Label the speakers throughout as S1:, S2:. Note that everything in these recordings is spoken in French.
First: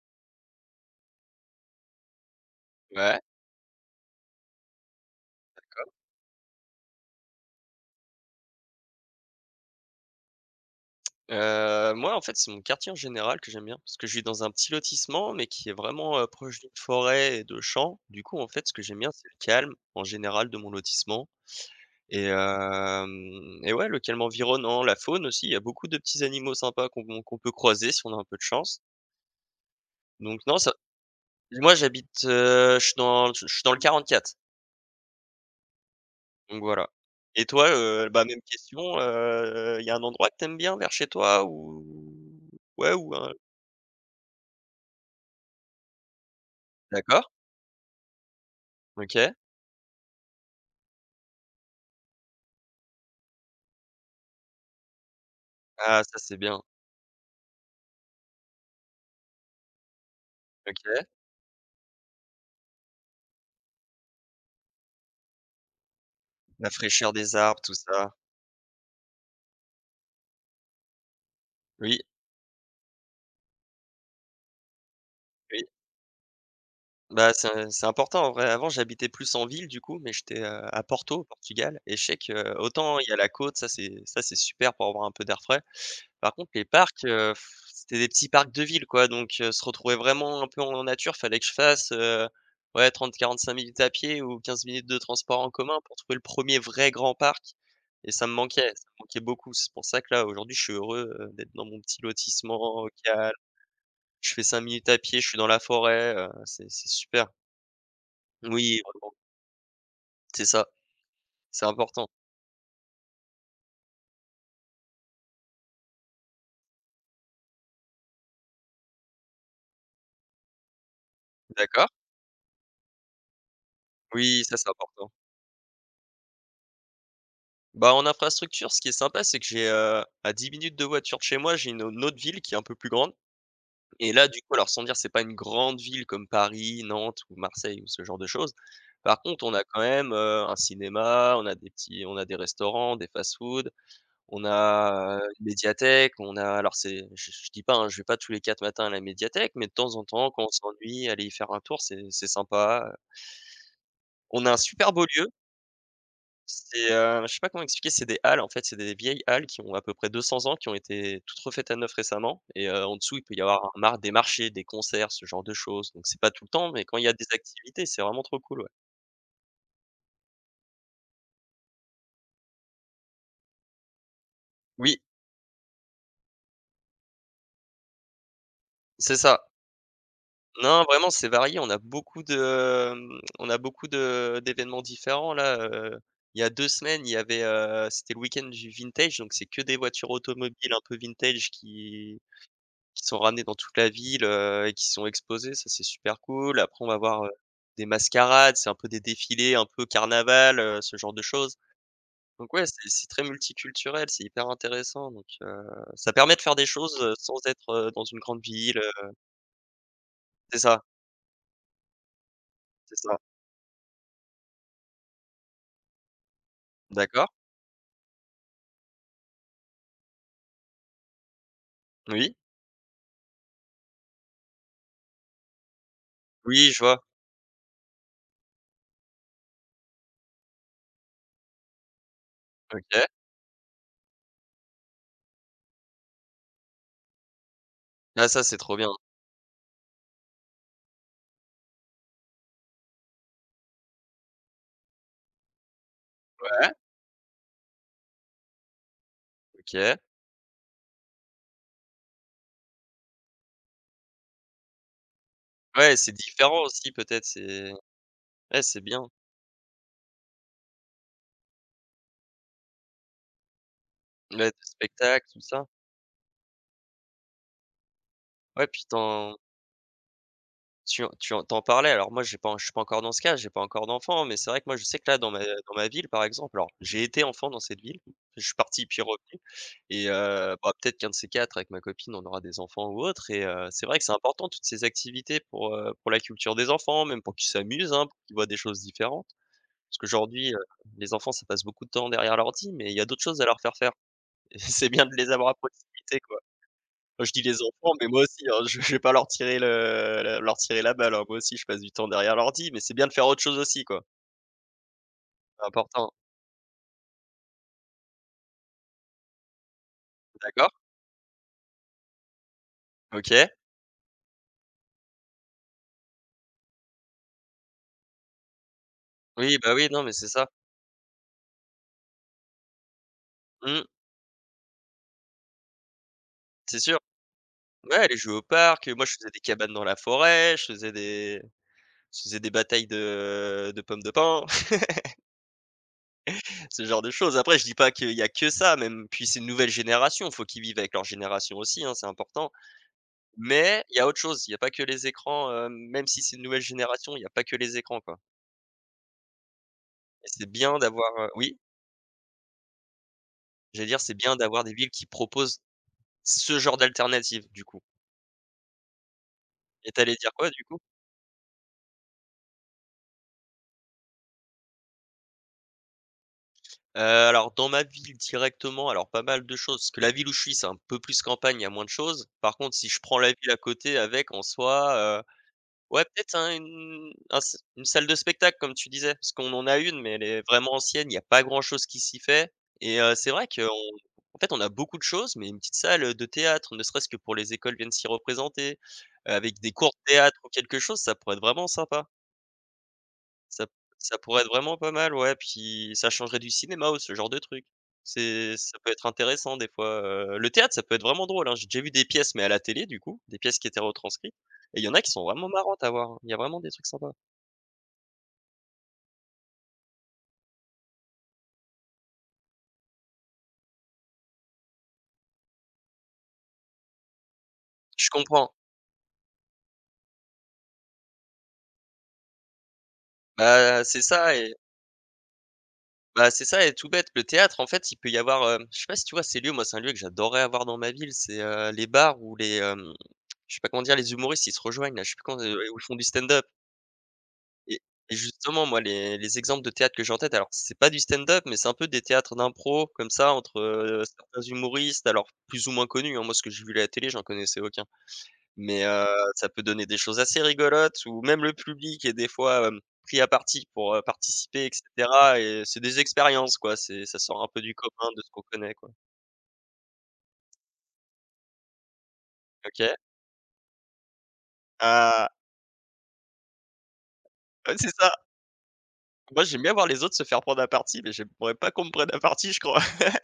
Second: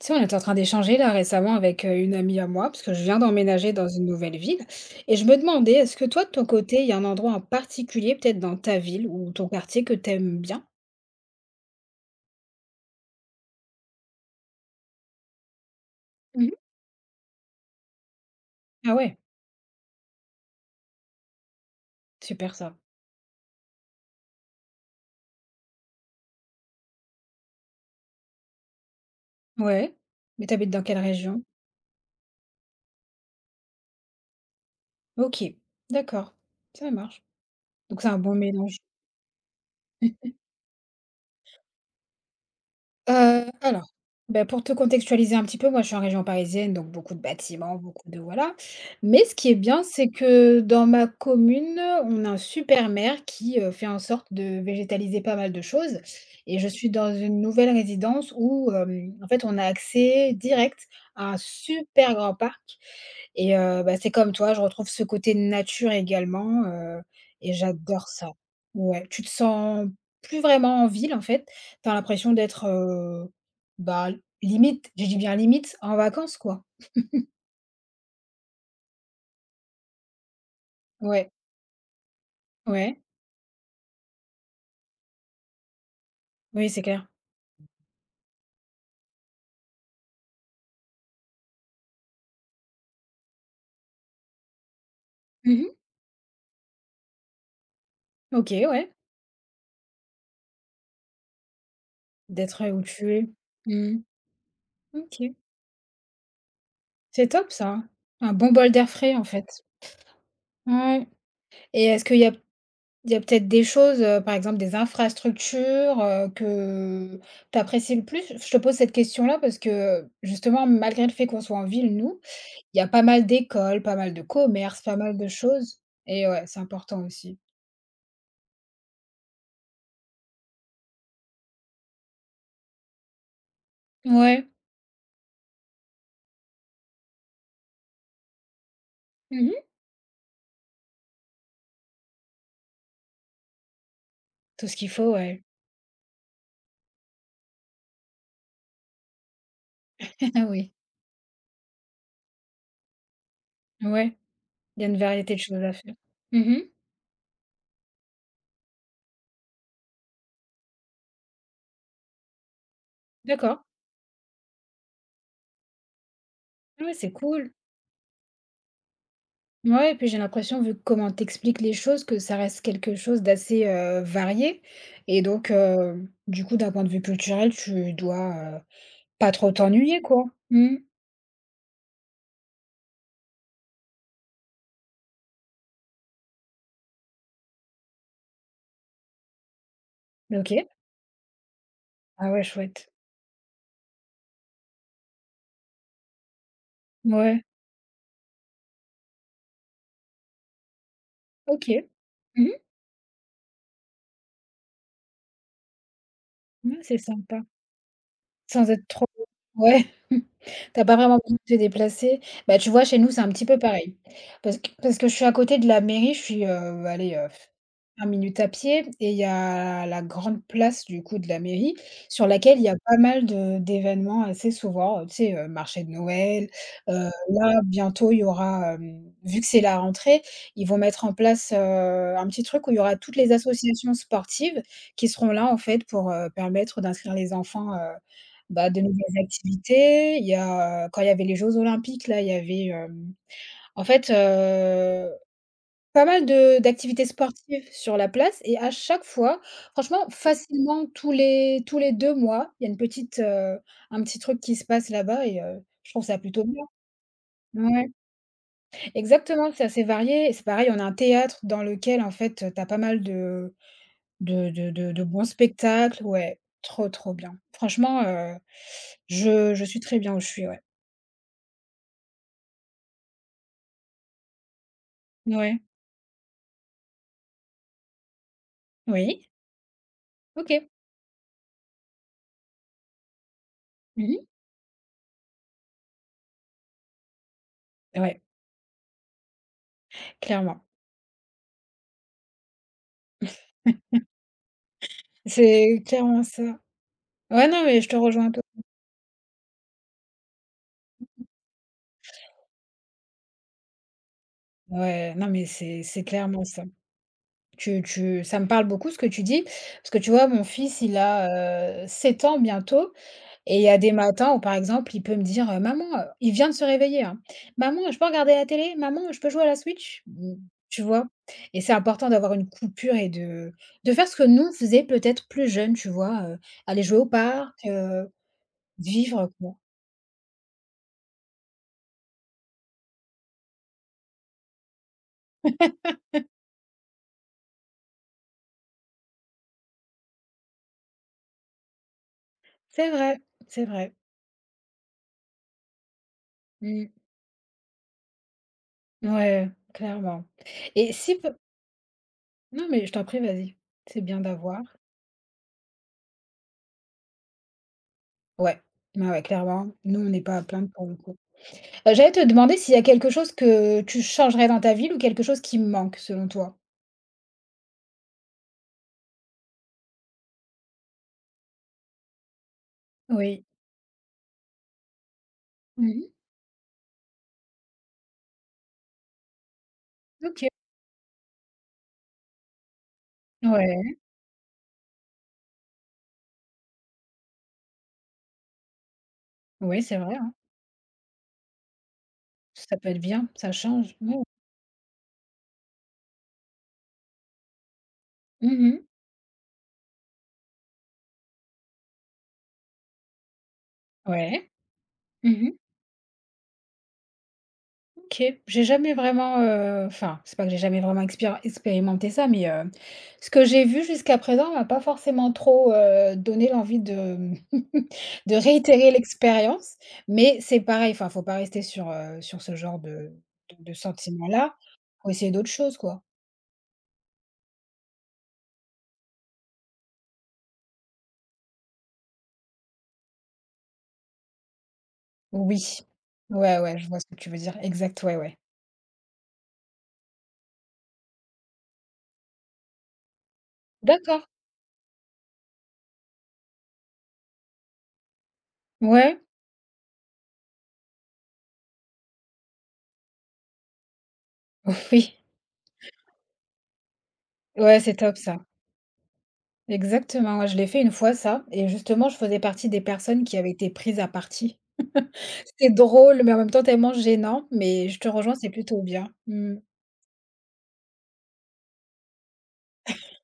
S1: Tu sais, on était en train d'échanger là récemment avec une amie à moi, parce que je viens
S2: Ouais,
S1: d'emménager dans une nouvelle ville, et je me demandais, est-ce que toi, de ton côté, il y a un endroit en particulier, peut-être dans ta ville ou ton quartier, que t'aimes bien?
S2: moi, en fait, c'est mon quartier en général que j'aime bien parce que je vis dans un petit lotissement, mais qui est vraiment,
S1: Mhm.
S2: proche d'une forêt et de champs. Du coup, en fait, ce que
S1: Ah
S2: j'aime bien,
S1: ouais,
S2: c'est le calme en général de mon lotissement et
S1: super ça.
S2: hem et ouais, le calme environnant, la faune aussi. Il y a beaucoup de petits animaux sympas qu'on peut croiser si on a un peu de chance.
S1: Ouais,
S2: Donc
S1: mais
S2: non,
S1: t'habites
S2: ça
S1: dans quelle région?
S2: moi, j'habite, je suis dans le 44,
S1: Ok, d'accord,
S2: donc voilà
S1: ça marche.
S2: et toi,
S1: Donc c'est un
S2: bah,
S1: bon
S2: même
S1: mélange.
S2: question, il y a un endroit que t'aimes bien vers chez toi ou ouais, ou un
S1: Alors, bah, pour te contextualiser un petit peu, moi, je suis en région parisienne, donc beaucoup de
S2: d'accord,
S1: bâtiments, beaucoup de, voilà. Mais
S2: OK.
S1: ce qui est bien, c'est que dans ma commune, on a un super maire qui, fait en sorte de végétaliser pas mal de choses,
S2: Ah ça, c'est
S1: et
S2: bien.
S1: je suis dans une nouvelle résidence où, hem, en fait, on a accès direct
S2: OK.
S1: à un super grand parc, et bah, c'est comme toi, je retrouve ce côté nature également,
S2: La
S1: heu
S2: fraîcheur des
S1: et
S2: arbres, tout
S1: j'adore
S2: ça.
S1: ça. Ouais, tu te sens plus vraiment en ville, en fait. Tu as
S2: Oui,
S1: l'impression d'être, bah, limite, je dis bien
S2: oui.
S1: limite, en vacances, quoi.
S2: Bah, c'est important en vrai. Avant, j'habitais plus en ville du coup, mais j'étais, à Porto, au
S1: Ouais,
S2: Portugal et je sais que, autant
S1: ouais,
S2: il y a la côte, ça c'est super pour avoir un peu d'air frais. Par contre, les
S1: oui, c'est
S2: parcs,
S1: clair.
S2: c'était des petits parcs de ville, quoi, donc se retrouver vraiment un peu en nature, fallait que je fasse, ouais, 30-45 minutes à pied ou 15 minutes de transport en
S1: Mmh.
S2: commun pour trouver le premier vrai grand parc et
S1: OK,
S2: ça
S1: ouais,
S2: me manquait beaucoup. C'est pour ça que là, aujourd'hui, je suis heureux, d'être dans mon petit lotissement
S1: d'être où
S2: au
S1: tu
S2: calme.
S1: es. Mmh.
S2: Je fais 5 minutes à pied,
S1: OK.
S2: je suis dans la forêt, c'est super.
S1: C'est top ça. Un bon bol
S2: Oui,
S1: d'air frais,
S2: vraiment,
S1: en fait.
S2: c'est ça,
S1: Ouais,
S2: c'est
S1: et est-ce
S2: important.
S1: qu'il y a Il y a peut-être des choses, par exemple des infrastructures, que tu apprécies le plus? Je te pose cette question-là parce que, justement, malgré le fait qu'on soit en
S2: D'accord.
S1: ville, nous, il y a pas mal d'écoles, pas mal de
S2: Oui, ça, c'est
S1: commerces, pas
S2: important.
S1: mal de choses, et ouais, c'est important aussi.
S2: Bah, en infrastructure, ce qui est sympa, c'est que j'ai, à 10 minutes de voiture de chez moi, j'ai une autre ville qui est un peu plus grande et là, du
S1: Ouais.
S2: coup, alors sans dire, c'est pas une grande ville comme Paris, Nantes ou Marseille ou ce genre de choses. Par contre, on a
S1: Mmh.
S2: quand même, un cinéma, on a des restaurants, des fast-food, on
S1: Tout ce qu'il faut,
S2: a,
S1: ouais.
S2: une médiathèque, on a alors c'est je dis pas, hein, je vais pas tous les 4 matins à la médiathèque, mais de temps en temps, quand
S1: Ah
S2: on
S1: oui.
S2: s'ennuie, aller y faire un tour, c'est sympa,
S1: Ouais,
S2: on a un
S1: il y a
S2: super
S1: une
S2: beau lieu.
S1: variété de choses à faire. Mmh.
S2: C'est, je sais pas comment expliquer, c'est des halles, en fait, c'est des vieilles halles qui ont à peu près 200 ans, qui ont été toutes refaites à neuf récemment et en dessous, il peut y
S1: D'accord.
S2: avoir un mar des marchés, des concerts, ce genre de choses. Donc c'est pas tout le temps, mais
S1: Ah ouais,
S2: quand il y
S1: c'est
S2: a des
S1: cool.
S2: activités, c'est vraiment trop cool, ouais.
S1: Ouais, et puis j'ai l'impression, vu comment tu les choses, que ça reste quelque chose d'assez, varié,
S2: Oui,
S1: et donc du coup, d'un point de vue culturel, tu dois,
S2: c'est
S1: pas
S2: ça.
S1: trop t'ennuyer, quoi. Mmh.
S2: Non, vraiment, c'est varié. On a beaucoup de d'événements différents là, il y a 2 semaines, il y avait, c'était le week-end du vintage, donc c'est que des voitures
S1: OK.
S2: automobiles un peu vintage qui
S1: Ah ouais, chouette.
S2: Qui sont ramenés dans toute la ville, et qui sont exposés, ça c'est super cool. Après on va voir,
S1: Ouais.
S2: des mascarades, c'est un peu des défilés, un peu carnaval, ce genre de choses.
S1: OK.
S2: Donc
S1: Mmh.
S2: ouais, c'est très multiculturel, c'est hyper intéressant donc ça permet de faire des
S1: Ouais,
S2: choses,
S1: c'est
S2: sans
S1: sympa.
S2: être, dans une grande
S1: Sans
S2: ville,
S1: être trop, ouais.
S2: c'est
S1: Tu
S2: ça,
S1: as pas vraiment besoin de te déplacer. Bah, tu vois,
S2: c'est
S1: chez nous,
S2: ça.
S1: c'est un petit peu pareil. Parce que je suis à côté de la mairie, je suis, allez,
S2: D'accord.
S1: 1 minute à pied, et il y a la grande place, du coup, de la mairie, sur
S2: Oui.
S1: laquelle il y a pas mal de d'événements assez souvent, tu sais, marché de Noël,
S2: Oui, je vois.
S1: là, bientôt, il y aura, hem, vu que c'est la rentrée, ils vont mettre en place, un petit truc où il y aura
S2: OK.
S1: toutes les associations sportives qui seront là, en fait, pour, permettre d'inscrire les enfants,
S2: Ah ça c'est
S1: bah,
S2: trop
S1: de
S2: bien.
S1: nouvelles activités. Il y a, quand il y avait les Jeux olympiques là, il y avait, hem, en fait, pas mal de
S2: Ouais.
S1: d'activités sportives sur la place, et à chaque fois,
S2: OK.
S1: franchement, facilement tous les 2 mois, il y a un petit truc qui se passe là-bas, et je
S2: Ouais,
S1: trouve
S2: c'est
S1: ça plutôt
S2: différent
S1: bien.
S2: aussi peut-être, c'est
S1: Ouais,
S2: ouais, c'est bien.
S1: exactement, c'est assez varié, et c'est pareil, on a un théâtre dans lequel, en fait, t'as pas mal de
S2: Ouais,
S1: de
S2: des
S1: de de de
S2: spectacles,
S1: bons
S2: tout ça.
S1: spectacles, ouais, trop, trop bien. Franchement,
S2: Ouais, puis tu
S1: je suis très bien où je suis, ouais.
S2: Tu en tu en tu parlais, alors moi j'ai pas en je suis pas encore dans ce cas, j'ai pas encore d'enfant, mais c'est vrai que moi je sais que là dans ma
S1: Ouais.
S2: dans ma ville par exemple, alors j'ai été enfant dans cette ville, je suis parti puis
S1: Oui.
S2: revenu et
S1: OK.
S2: bah, peut-être qu'un de ces 4, avec ma copine on aura des enfants ou autre et c'est vrai que
S1: Mmh
S2: c'est
S1: mh.
S2: important toutes ces activités pour la culture des enfants, même pour qu'ils s'amusent, hein, pour
S1: Ouais,
S2: qu'ils voient des choses différentes. Parce qu'aujourd'hui,
S1: clairement.
S2: les enfants ça passe beaucoup de temps derrière l'ordi, mais il y a d'autres choses à leur faire faire et c'est bien de les avoir à
S1: C'est
S2: proximité,
S1: clairement
S2: quoi.
S1: ça.
S2: Je dis
S1: Ouais,
S2: les
S1: non, mais je
S2: enfants,
S1: te
S2: mais moi
S1: rejoins, to
S2: aussi, hein, je vais pas leur tirer le leur tirer la balle, hein. Moi aussi, je passe du temps derrière l'ordi, mais c'est bien de faire autre chose aussi, quoi.
S1: ouais, non, mais
S2: C'est
S1: c'est
S2: important.
S1: clairement ça. Tu tu ça me parle beaucoup, ce que tu dis, parce que tu vois, mon
S2: D'accord,
S1: fils, il a, 7 ans bientôt,
S2: OK.
S1: et il y a des matins où, par exemple, il peut me dire, heu, Maman », il vient de se réveiller, hein : « Maman, je peux regarder la télé? Maman, je peux jouer à la
S2: Oui, bah, oui, non,
S1: Switch ? »
S2: mais c'est
S1: Mmh,
S2: ça.
S1: tu vois? Et c'est important d'avoir une coupure, et de
S2: Mmh,
S1: de faire ce que nous, on faisait peut-être plus jeunes, tu vois?
S2: c'est
S1: Aller jouer
S2: sûr.
S1: au parc,
S2: Ouais, aller jouer au parc, moi, je
S1: vivre,
S2: faisais des
S1: quoi.
S2: cabanes dans la forêt, je faisais des batailles de pommes de pin, ce genre de choses. Après, je dis pas qu'il y a que ça, même, puis c'est une nouvelle génération, faut qu'ils vivent avec leur génération aussi, hein, c'est important.
S1: C'est vrai, c'est
S2: Mais
S1: vrai.
S2: il y a autre chose, il y a pas que les écrans, même si c'est une nouvelle
S1: Mmh.
S2: génération, il y a pas que les écrans, quoi.
S1: Ouais, clairement,
S2: Et c'est bien
S1: et
S2: d'avoir,
S1: si peu,
S2: oui?
S1: non, mais je t'en prie, vas-y.
S2: J'allais dire,
S1: C'est
S2: c'est
S1: bien
S2: bien
S1: d'avoir.
S2: d'avoir des villes qui proposent ce genre d'alternative, du coup.
S1: Ouais, ouais, ouais, clairement.
S2: Et
S1: Nous,
S2: tu
S1: on
S2: allais
S1: n'est
S2: dire
S1: pas à
S2: quoi, du
S1: plaindre
S2: coup?
S1: pour le coup. J'allais te demander s'il y a quelque chose que tu changerais dans ta ville, ou quelque chose qui manque selon toi?
S2: Alors dans ma ville directement, alors pas mal de choses, parce que la ville où je suis, c'est un peu plus campagne, il y a moins de choses. Par contre, si je prends la
S1: Oui.
S2: ville à côté avec, en soi, ouais,
S1: Mmh.
S2: peut-être un une un s une salle de spectacle comme tu disais, parce qu'on en a une, mais elle est
S1: OK.
S2: vraiment ancienne, il y a pas grand chose qui s'y fait et c'est vrai qu'on
S1: Ouais,
S2: en fait, on a beaucoup de choses, mais une petite salle, de théâtre, ne serait-ce que pour les écoles viennent s'y représenter, avec des
S1: ouais,
S2: cours
S1: c'est
S2: de
S1: vrai, hein.
S2: théâtre ou quelque chose, ça pourrait être vraiment sympa.
S1: Ça peut être bien, ça
S2: Ça
S1: change. Ouais.
S2: ça pourrait être vraiment pas mal, ouais, puis ça changerait du cinéma ou ce genre de truc. C'est ça
S1: Mmh.
S2: peut être intéressant des fois, le théâtre, ça peut être vraiment drôle, hein. J'ai déjà vu des pièces, mais à la télé du coup, des pièces qui étaient retranscrites
S1: Ouais.
S2: et il y en a qui sont vraiment
S1: Mmh.
S2: marrantes à voir, hein. Il y a vraiment des trucs sympas.
S1: OK. J'ai jamais vraiment, enfin, c'est pas que j'ai jamais vraiment expir expérimenté ça, mais, ce que j'ai vu jusqu'à présent m'a pas forcément trop, donné l'envie de,
S2: Je
S1: de
S2: comprends.
S1: réitérer l'expérience. Mais c'est pareil, enfin, faut pas rester sur ce genre de
S2: Bah, c'est ça et
S1: sentiment-là. Faut essayer d'autres choses, quoi.
S2: bah, c'est ça et tout bête, le théâtre en fait, il peut y avoir, je sais pas si tu vois ces lieux, moi c'est un lieu que j'adorerais avoir dans ma ville, c'est, les bars où les, je sais pas comment dire, les humoristes, ils se rejoignent là, je sais plus quand où
S1: Oui.
S2: ils font du stand-up.
S1: Ouais, ouais, je vois ce que tu veux dire.
S2: Et
S1: Exact,
S2: et
S1: ouais, ouais.
S2: justement, moi, les exemples de théâtre que j'ai en tête, alors c'est pas du stand-up, mais c'est un peu des théâtres d'impro comme ça entre,
S1: D'accord.
S2: certains humoristes, alors plus ou moins connus, hein. Moi, ce que j'ai vu à la télé, j'en connaissais aucun, mais
S1: Ouais.
S2: ça peut donner des choses assez rigolotes où même le public est des fois, pris à partie pour, participer et
S1: Oui.
S2: cetera et c'est des expériences, quoi. C'est ça sort un peu du
S1: Ouais, c'est
S2: commun
S1: top
S2: de ce
S1: ça.
S2: qu'on connaît, quoi.
S1: Exactement, ouais, je l'ai fait une fois ça, et justement, je faisais partie des
S2: OK.
S1: personnes qui avaient été prises à partie.
S2: Ah,
S1: C'est drôle, mais en même temps tellement gênant,
S2: ouais,
S1: mais
S2: c'est
S1: je te
S2: ça.
S1: rejoins, c'est plutôt bien.
S2: Moi,
S1: Mmh.
S2: j'aime bien voir les autres se faire prendre à partie, mais j'aimerais pas qu'on me prenne à partie, je crois.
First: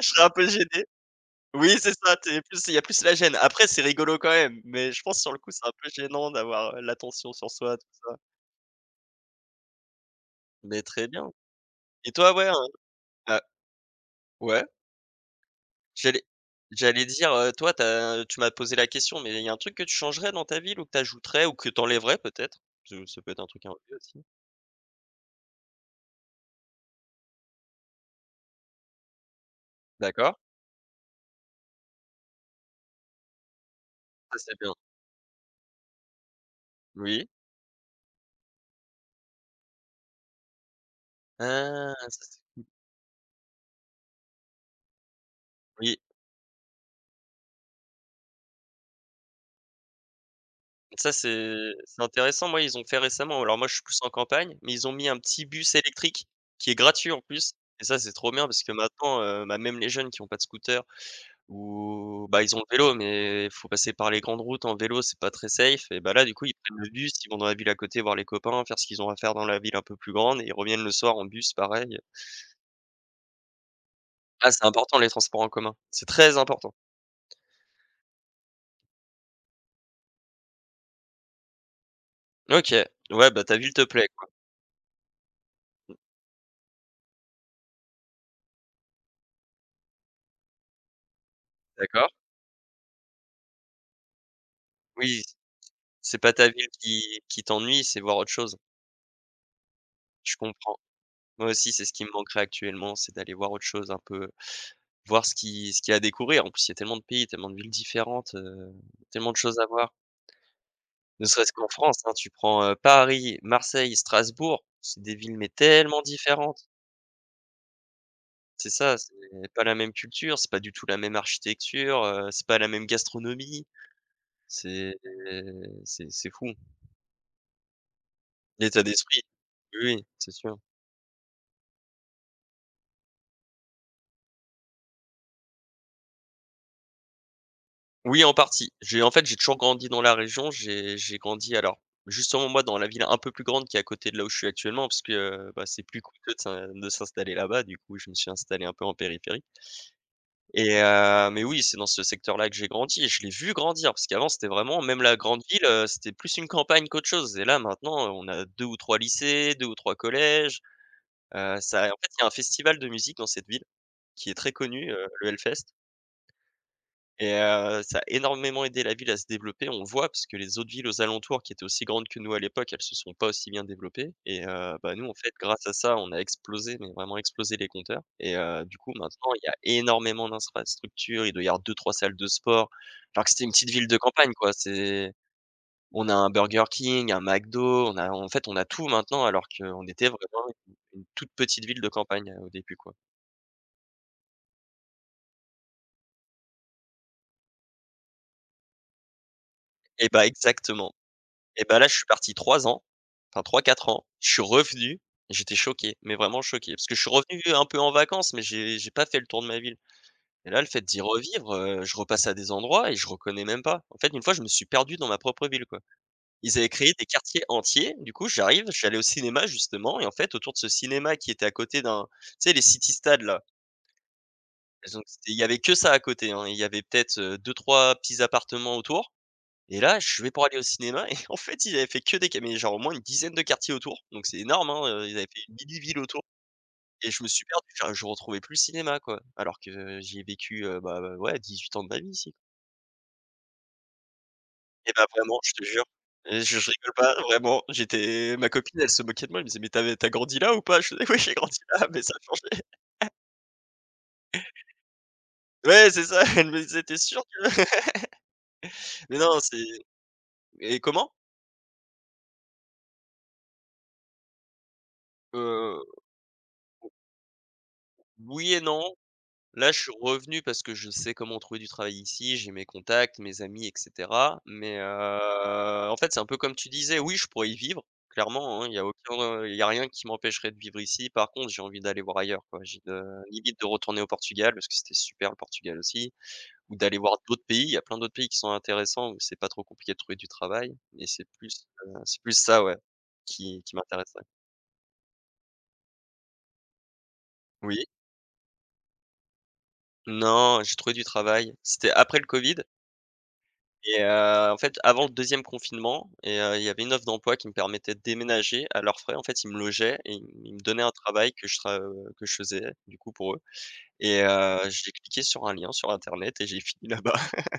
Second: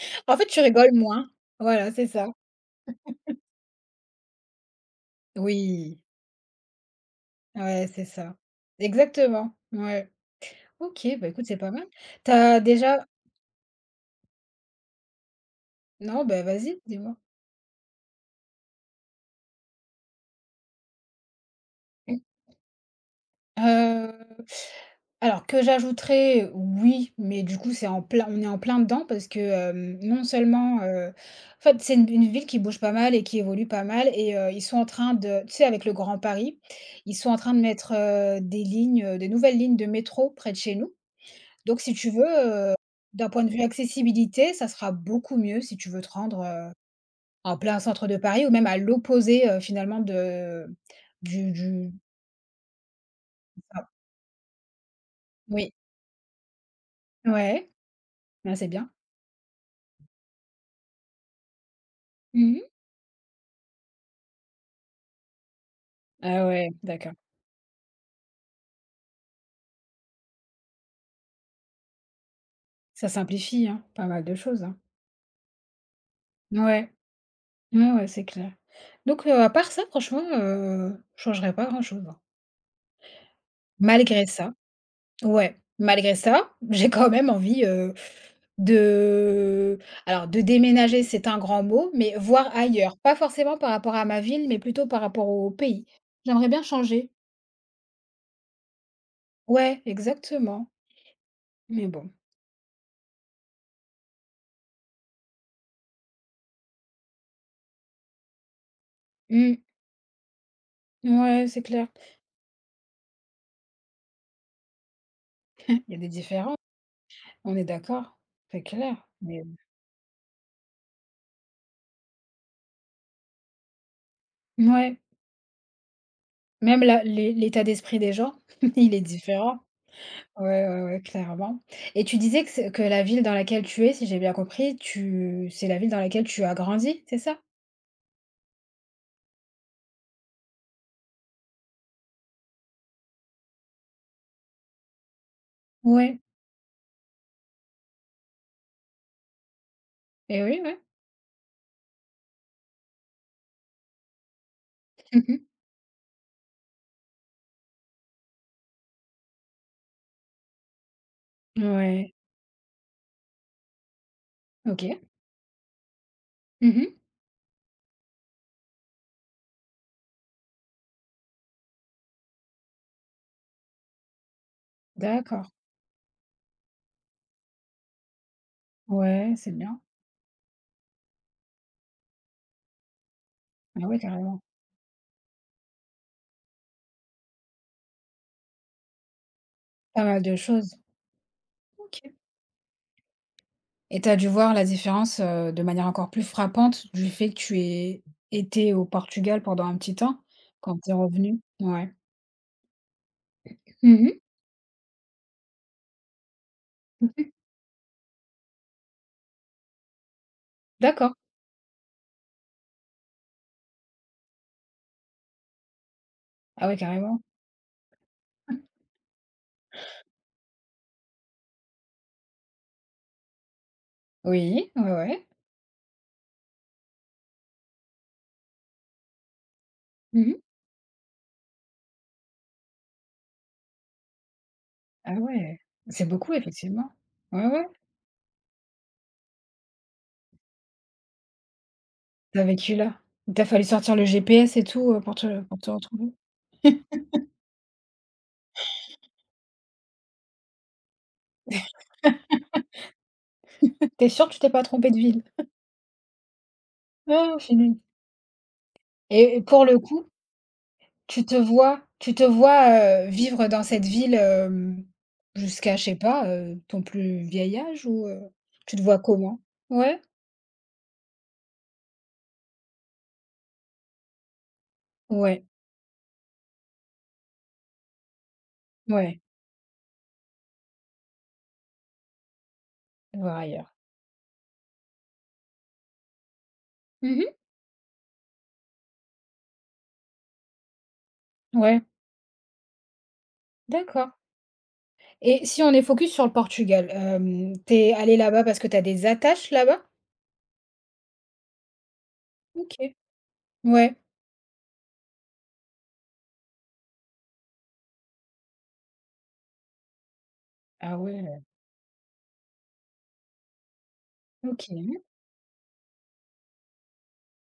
S2: Je serais un
S1: En
S2: peu
S1: fait, tu
S2: gêné.
S1: rigoles moins.
S2: Oui,
S1: Voilà,
S2: c'est
S1: c'est
S2: ça,
S1: ça.
S2: tu plus il y a plus la gêne. Après, c'est rigolo quand même, mais je pense sur le coup, c'est un peu
S1: Oui,
S2: gênant d'avoir, l'attention sur soi, tout
S1: ouais, c'est
S2: ça.
S1: ça. Exactement, ouais.
S2: Mais
S1: OK,
S2: très
S1: bah,
S2: bien.
S1: écoute, c'est pas mal.
S2: Et
S1: Tu
S2: toi, ouais,
S1: as
S2: hein?
S1: déjà
S2: Bah, ouais, j'allais
S1: non, bah, vas-y,
S2: j'allais
S1: dis-moi?
S2: dire, toi, tu m'as posé la question, mais il y a un truc que tu changerais dans ta ville ou que tu ajouterais ou que tu enlèverais
S1: Mmh,
S2: peut-être? Ce ça peut être un truc à enlever
S1: heu
S2: aussi.
S1: Alors que j'ajouterais, oui, mais du coup, c'est en plein on est en plein dedans, parce que, hem, non
S2: D'accord,
S1: seulement, en fait, c'est une ville qui bouge pas mal et qui évolue pas mal, et
S2: ça c'est
S1: ils
S2: bien.
S1: sont en train de, tu sais, avec le Grand Paris, ils
S2: Oui.
S1: sont en train de mettre, des lignes, des nouvelles lignes de métro près de chez nous. Donc
S2: Ah,
S1: si tu
S2: ça
S1: veux,
S2: c'est
S1: d'un point de vue accessibilité, ça sera beaucoup mieux si tu
S2: oui.
S1: veux te rendre, en plein centre de Paris, ou même à l'opposé, finalement de
S2: Ça,
S1: du
S2: c'est
S1: du
S2: c'est intéressant. Moi, ils ont fait récemment alors moi, je suis
S1: enfin,
S2: plus en campagne, mais ils ont mis un petit
S1: oui,
S2: bus électrique qui est gratuit en plus
S1: ouais,
S2: et ça, c'est trop bien
S1: ah,
S2: parce
S1: c'est
S2: que
S1: bien.
S2: maintenant, bah, même les jeunes qui ont pas de scooter ou bah, ils ont
S1: Mmh.
S2: le vélo, mais il faut passer par les grandes routes en vélo, c'est pas très safe et bah, là, du coup,
S1: Ah
S2: ils
S1: ouais,
S2: prennent le bus,
S1: d'accord.
S2: ils vont dans la ville à côté voir les copains, faire ce qu'ils ont à faire dans la ville un peu plus grande et ils reviennent le soir en bus, pareil.
S1: Ça simplifie, hein, pas mal de
S2: Ah, c'est
S1: choses, hein.
S2: important les transports en commun, c'est très important.
S1: Ouais, ouais, ouais, c'est clair. Donc, à part ça, franchement, je changerais pas grand-chose, hein.
S2: OK, ouais, bah, ta ville te plaît,
S1: Malgré
S2: quoi.
S1: ça, ouais, malgré ça, j'ai quand même envie, de, alors, de déménager, c'est un grand mot,
S2: D'accord.
S1: mais voir ailleurs. Pas forcément par rapport à ma ville, mais plutôt par
S2: Oui,
S1: rapport au pays.
S2: c'est pas ta
S1: J'aimerais bien
S2: ville qui
S1: changer.
S2: qui t'ennuie, c'est voir autre chose.
S1: Ouais,
S2: Je
S1: exactement,
S2: comprends. Moi aussi, c'est
S1: mais
S2: ce qui me
S1: bon.
S2: manquerait actuellement, c'est d'aller voir autre chose un peu, voir ce qu'il y a à découvrir. En plus, il y a tellement de pays, tellement de villes différentes, tellement de
S1: Mmh,
S2: choses à voir. Ne
S1: ouais,
S2: serait-ce
S1: c'est
S2: qu'en
S1: clair.
S2: France, hein, tu prends, Paris, Marseille, Strasbourg, c'est des villes, mais
S1: Il y a
S2: tellement
S1: des différences,
S2: différentes.
S1: on est d'accord, c'est
S2: C'est ça,
S1: clair,
S2: c'est
S1: mais
S2: pas la même culture, c'est pas du tout la même architecture, c'est pas la même gastronomie.
S1: bon,
S2: C'est
S1: ouais.
S2: c'est fou.
S1: Même la l'é l'état d'esprit des gens,
S2: L'état
S1: il est
S2: d'esprit,
S1: différent.
S2: oui, oui, c'est sûr.
S1: Ouais, ouais, ouais, clairement, et tu disais que c'est que la ville dans laquelle tu es, si j'ai bien compris, tu c'est la ville dans laquelle tu as grandi, c'est ça?
S2: Oui, en partie. J'ai en fait, j'ai toujours grandi dans la région. J'ai grandi alors, justement, moi, dans la ville un peu plus grande qui est à côté de là où je suis actuellement, parce que, bah, c'est plus
S1: Ouais
S2: coûteux de s'installer là-bas. Du coup, je me suis installé un peu en périphérie
S1: et oui,
S2: et
S1: ouais.
S2: mais oui, c'est dans ce secteur-là que j'ai grandi et je l'ai vu grandir parce qu'avant, c'était vraiment même la
S1: Mmh.
S2: grande ville, c'était plus une campagne qu'autre chose et là, maintenant, on a 2 ou 3 lycées, 2 ou 3 collèges, ça en fait,
S1: Ouais,
S2: il y a un festival de musique dans cette ville qui est très connu,
S1: OK.
S2: le Hellfest.
S1: Mmh.
S2: Ça a énormément aidé la ville à se développer. On le voit parce que les autres villes aux alentours qui étaient aussi grandes que nous à l'époque, elles se sont pas aussi bien développées et bah, nous, en fait,
S1: D'accord.
S2: grâce à ça, on a explosé, mais vraiment explosé les compteurs et du coup, maintenant,
S1: Ouais,
S2: il y
S1: c'est
S2: a
S1: bien.
S2: énormément d'infrastructures. Il doit y avoir deux, trois salles de sport, alors que c'était une petite
S1: Ah
S2: ville de
S1: ouais,
S2: campagne,
S1: carrément.
S2: quoi. C'est on a un Burger King, un McDo, on a en fait, on a tout maintenant alors qu'on
S1: Pas
S2: était
S1: mal de
S2: vraiment une
S1: choses.
S2: une toute petite ville de
S1: OK,
S2: campagne, au début, quoi.
S1: et tu as dû voir la différence, de manière encore plus frappante du fait que tu aies été au Portugal pendant un petit
S2: Et
S1: temps,
S2: bah,
S1: quand tu
S2: exactement.
S1: es revenue?
S2: Et bah, là,
S1: Ouais.
S2: je suis parti 3 ans, enfin trois quatre ans.
S1: Mmh.
S2: Je suis revenu, j'étais choqué, mais vraiment choqué, parce que je suis revenu un peu en vacances, mais j'ai pas fait le tour de ma ville. Et là, le fait d'y
S1: D'accord.
S2: revivre, je repasse à des endroits et je reconnais même pas. En fait, une fois, je me suis perdu dans ma propre ville, quoi. Ils
S1: Ah
S2: avaient
S1: ouais,
S2: créé des
S1: carrément.
S2: quartiers entiers. Du coup, j'arrive, je suis allé au cinéma justement et en fait, autour de ce cinéma qui était à côté d'un tu sais les city stades là?
S1: Oui, ouais,
S2: Donc
S1: ouais.
S2: c'était il y avait que ça à côté, hein. Il y avait peut-être, 2-3 petits appartements autour et là, je
S1: Mmh
S2: vais
S1: mh.
S2: pour aller au cinéma et en fait, ils avaient fait que des ca mais genre au moins une dizaine de quartiers autour, donc c'est énorme, hein,
S1: Ah
S2: ils avaient fait une
S1: ouais,
S2: mini-ville
S1: c'est
S2: autour
S1: beaucoup effectivement.
S2: et je me suis
S1: Ouais,
S2: perdu,
S1: ouais,
S2: enfin je retrouvais plus le cinéma, quoi. Alors que j'y ai vécu, ouais, 18 ans de ma vie ici.
S1: tu as vécu là. Il t'a fallu sortir le GPS et
S2: Et
S1: tout,
S2: bah,
S1: pour
S2: vraiment,
S1: te
S2: je
S1: pour
S2: te
S1: te
S2: jure,
S1: retrouver.
S2: je rigole pas, vraiment, j'étais ma copine, elle se moquait de moi, elle me disait: «Mais tu avais grandi là ou pas?» Je faisais: «Oui, j'ai grandi là, mais ça a changé».
S1: Tu es sûre que tu t'es pas trompée de ville?
S2: Ouais, c'est ça, elle me disait: «Tu sûr
S1: Ah,
S2: que?»
S1: je
S2: Mais
S1: et
S2: non,
S1: et pour le
S2: c'est
S1: coup,
S2: et comment?
S1: tu te vois, vivre dans cette ville, jusqu'à je sais
S2: Heu,
S1: pas, ton plus vieil âge ou,
S2: oui et
S1: tu
S2: non.
S1: te vois comment?
S2: Là, je suis
S1: Ouais?
S2: revenu parce que je sais comment trouver du travail ici, j'ai mes contacts, mes amis et cetera. Mais,
S1: Ouais,
S2: en fait, c'est un peu comme tu disais, oui, je pourrais y vivre, clairement, hein,
S1: ouais,
S2: il y a rien qui m'empêcherait de vivre ici. Par contre, j'ai envie d'aller voir ailleurs, quoi. J'ai de
S1: voir
S2: Limite de
S1: ailleurs.
S2: retourner au Portugal parce que c'était super le Portugal aussi ou d'aller voir
S1: Mmh mh.
S2: d'autres pays. Il y a plein d'autres pays qui sont intéressants où c'est pas trop compliqué de trouver du travail, mais c'est plus,
S1: Ouais,
S2: heu, c'est plus ça, ouais, qui
S1: d'accord,
S2: m'intéresserait.
S1: et si on est focus sur le Portugal, tu
S2: Oui.
S1: es allée là-bas parce que tu as des attaches là-bas?
S2: Non, j'ai trouvé du travail, c'était après le covid.
S1: OK. Ouais.
S2: Et en fait, avant le deuxième confinement et il y avait une offre d'emploi qui me permettait de déménager à leurs frais. En fait, ils me logeaient et ils me donnaient un
S1: Ah ouais.
S2: travail que je faisais du coup pour eux et j'ai
S1: OK.
S2: cliqué sur un lien sur internet et j'ai fini là-bas.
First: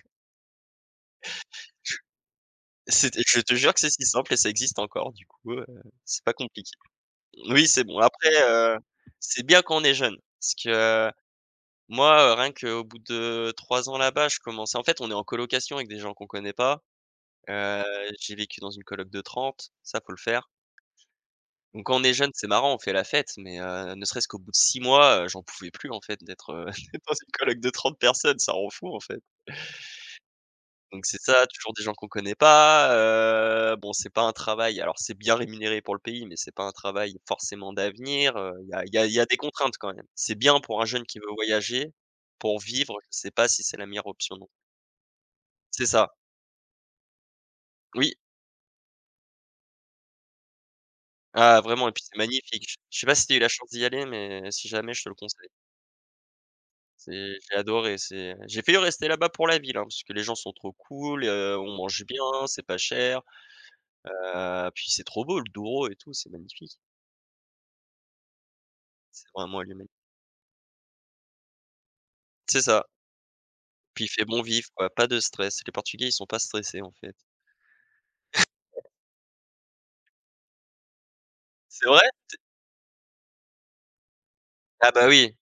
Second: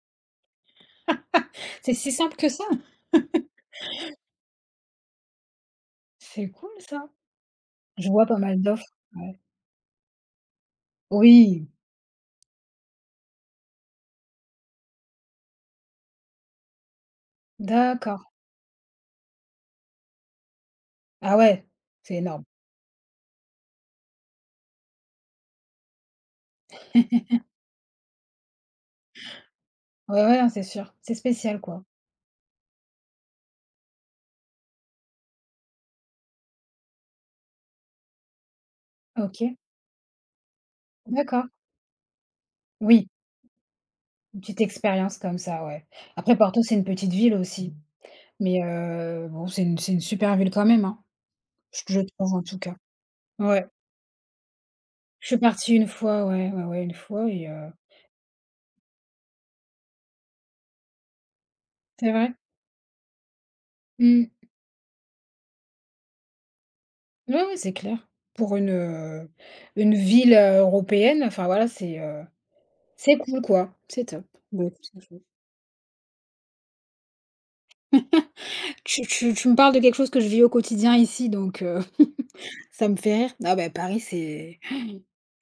S1: C'est si simple que ça?
S2: C'était Je te jure que c'est si simple et ça existe encore du coup, c'est pas
S1: C'est cool
S2: compliqué.
S1: ça.
S2: Oui, c'est bon.
S1: Je vois
S2: Après,
S1: pas mal d'offres, ouais.
S2: c'est bien quand on est jeune parce que
S1: Oui,
S2: moi, rien qu'au bout de 3 ans là-bas, je commençais en fait, on est en colocation avec des gens qu'on connaît pas. Heu,
S1: d'accord.
S2: j'ai vécu dans une coloc de 30. Ça, faut le faire.
S1: Ah ouais,
S2: Donc quand on est
S1: c'est
S2: jeune,
S1: énorme.
S2: c'est marrant, on fait la fête, mais ne serait-ce qu'au bout de 6 mois, j'en pouvais plus en fait d'être, d'être dans une coloc de 30 personnes, ça rend fou en fait.
S1: Ouais, ouais, non, c'est sûr.
S2: Donc
S1: C'est
S2: c'est ça,
S1: spécial
S2: toujours
S1: quoi.
S2: des gens qu'on connaît pas, bon c'est pas un travail alors c'est bien rémunéré pour le pays, mais c'est pas un travail forcément d'avenir, il y a il y a il y a des
S1: OK,
S2: contraintes quand même. C'est bien pour un jeune qui veut
S1: d'accord.
S2: voyager, pour vivre, je
S1: Oui,
S2: sais pas si c'est la meilleure option
S1: une
S2: non.
S1: petite expérience comme ça,
S2: C'est
S1: ouais.
S2: ça,
S1: Après, Porto, c'est une petite ville aussi,
S2: oui,
S1: mais bon, c'est une super ville quand même, hein,
S2: ah
S1: j
S2: vraiment et
S1: je
S2: puis c'est
S1: trouve en tout
S2: magnifique.
S1: cas.
S2: Je sais pas si tu as eu la
S1: Ouais.
S2: chance d'y aller, mais si jamais je te le
S1: Je suis
S2: conseille.
S1: partie une fois, ouais, ouais, ouais, une fois,
S2: C'est
S1: et
S2: J'ai adoré, c'est j'ai failli rester là-bas pour la ville, hein, parce que les gens sont trop cool, on mange
S1: c'est
S2: bien,
S1: vrai?
S2: c'est pas cher,
S1: Mmh.
S2: puis c'est trop beau le Douro et tout, c'est magnifique.
S1: Oui, oui, c'est clair. Pour une,
S2: C'est
S1: heu,
S2: vraiment allumé.
S1: une ville, européenne, enfin voilà, c'est, heu,
S2: C'est ça,
S1: c'est cool quoi, c'est
S2: puis il fait
S1: top.
S2: bon
S1: Bah,
S2: vivre
S1: écoute,
S2: quoi, pas
S1: franchement,
S2: de stress. Les Portugais, ils sont pas stressés en fait.
S1: tu me parles de quelque chose que je vis au quotidien ici, donc
S2: C'est vrai?
S1: ça me fait rire. Ah bah, Paris, c'est
S2: Ah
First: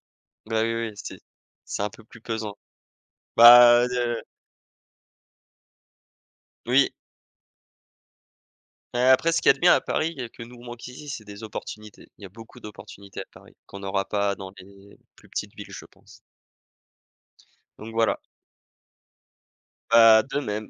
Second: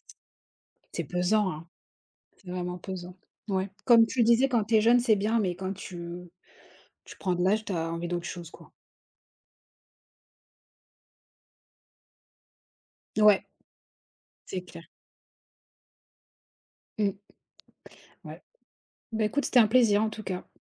S2: bah oui, oui,
S1: c'est
S2: c'est
S1: pesant, hein,
S2: c'est un peu plus
S1: c'est
S2: pesant.
S1: vraiment pesant. Ouais.
S2: Bah,
S1: Comme tu le disais, quand t'es jeune, c'est bien, mais quand tu
S2: oui,
S1: tu prends de l'âge, t'as envie d'autre chose, quoi.
S2: mais après ce qu'il y a de bien à Paris et que nous on manque ici, c'est des opportunités. Il y a beaucoup d'opportunités à
S1: Ouais,
S2: Paris qu'on n'aura pas dans
S1: c'est clair.
S2: les plus petites villes, je pense.
S1: Mmh,
S2: Donc voilà,
S1: ouais. Ben écoute, c'était un plaisir en
S2: bah,
S1: tout
S2: de
S1: cas.
S2: même.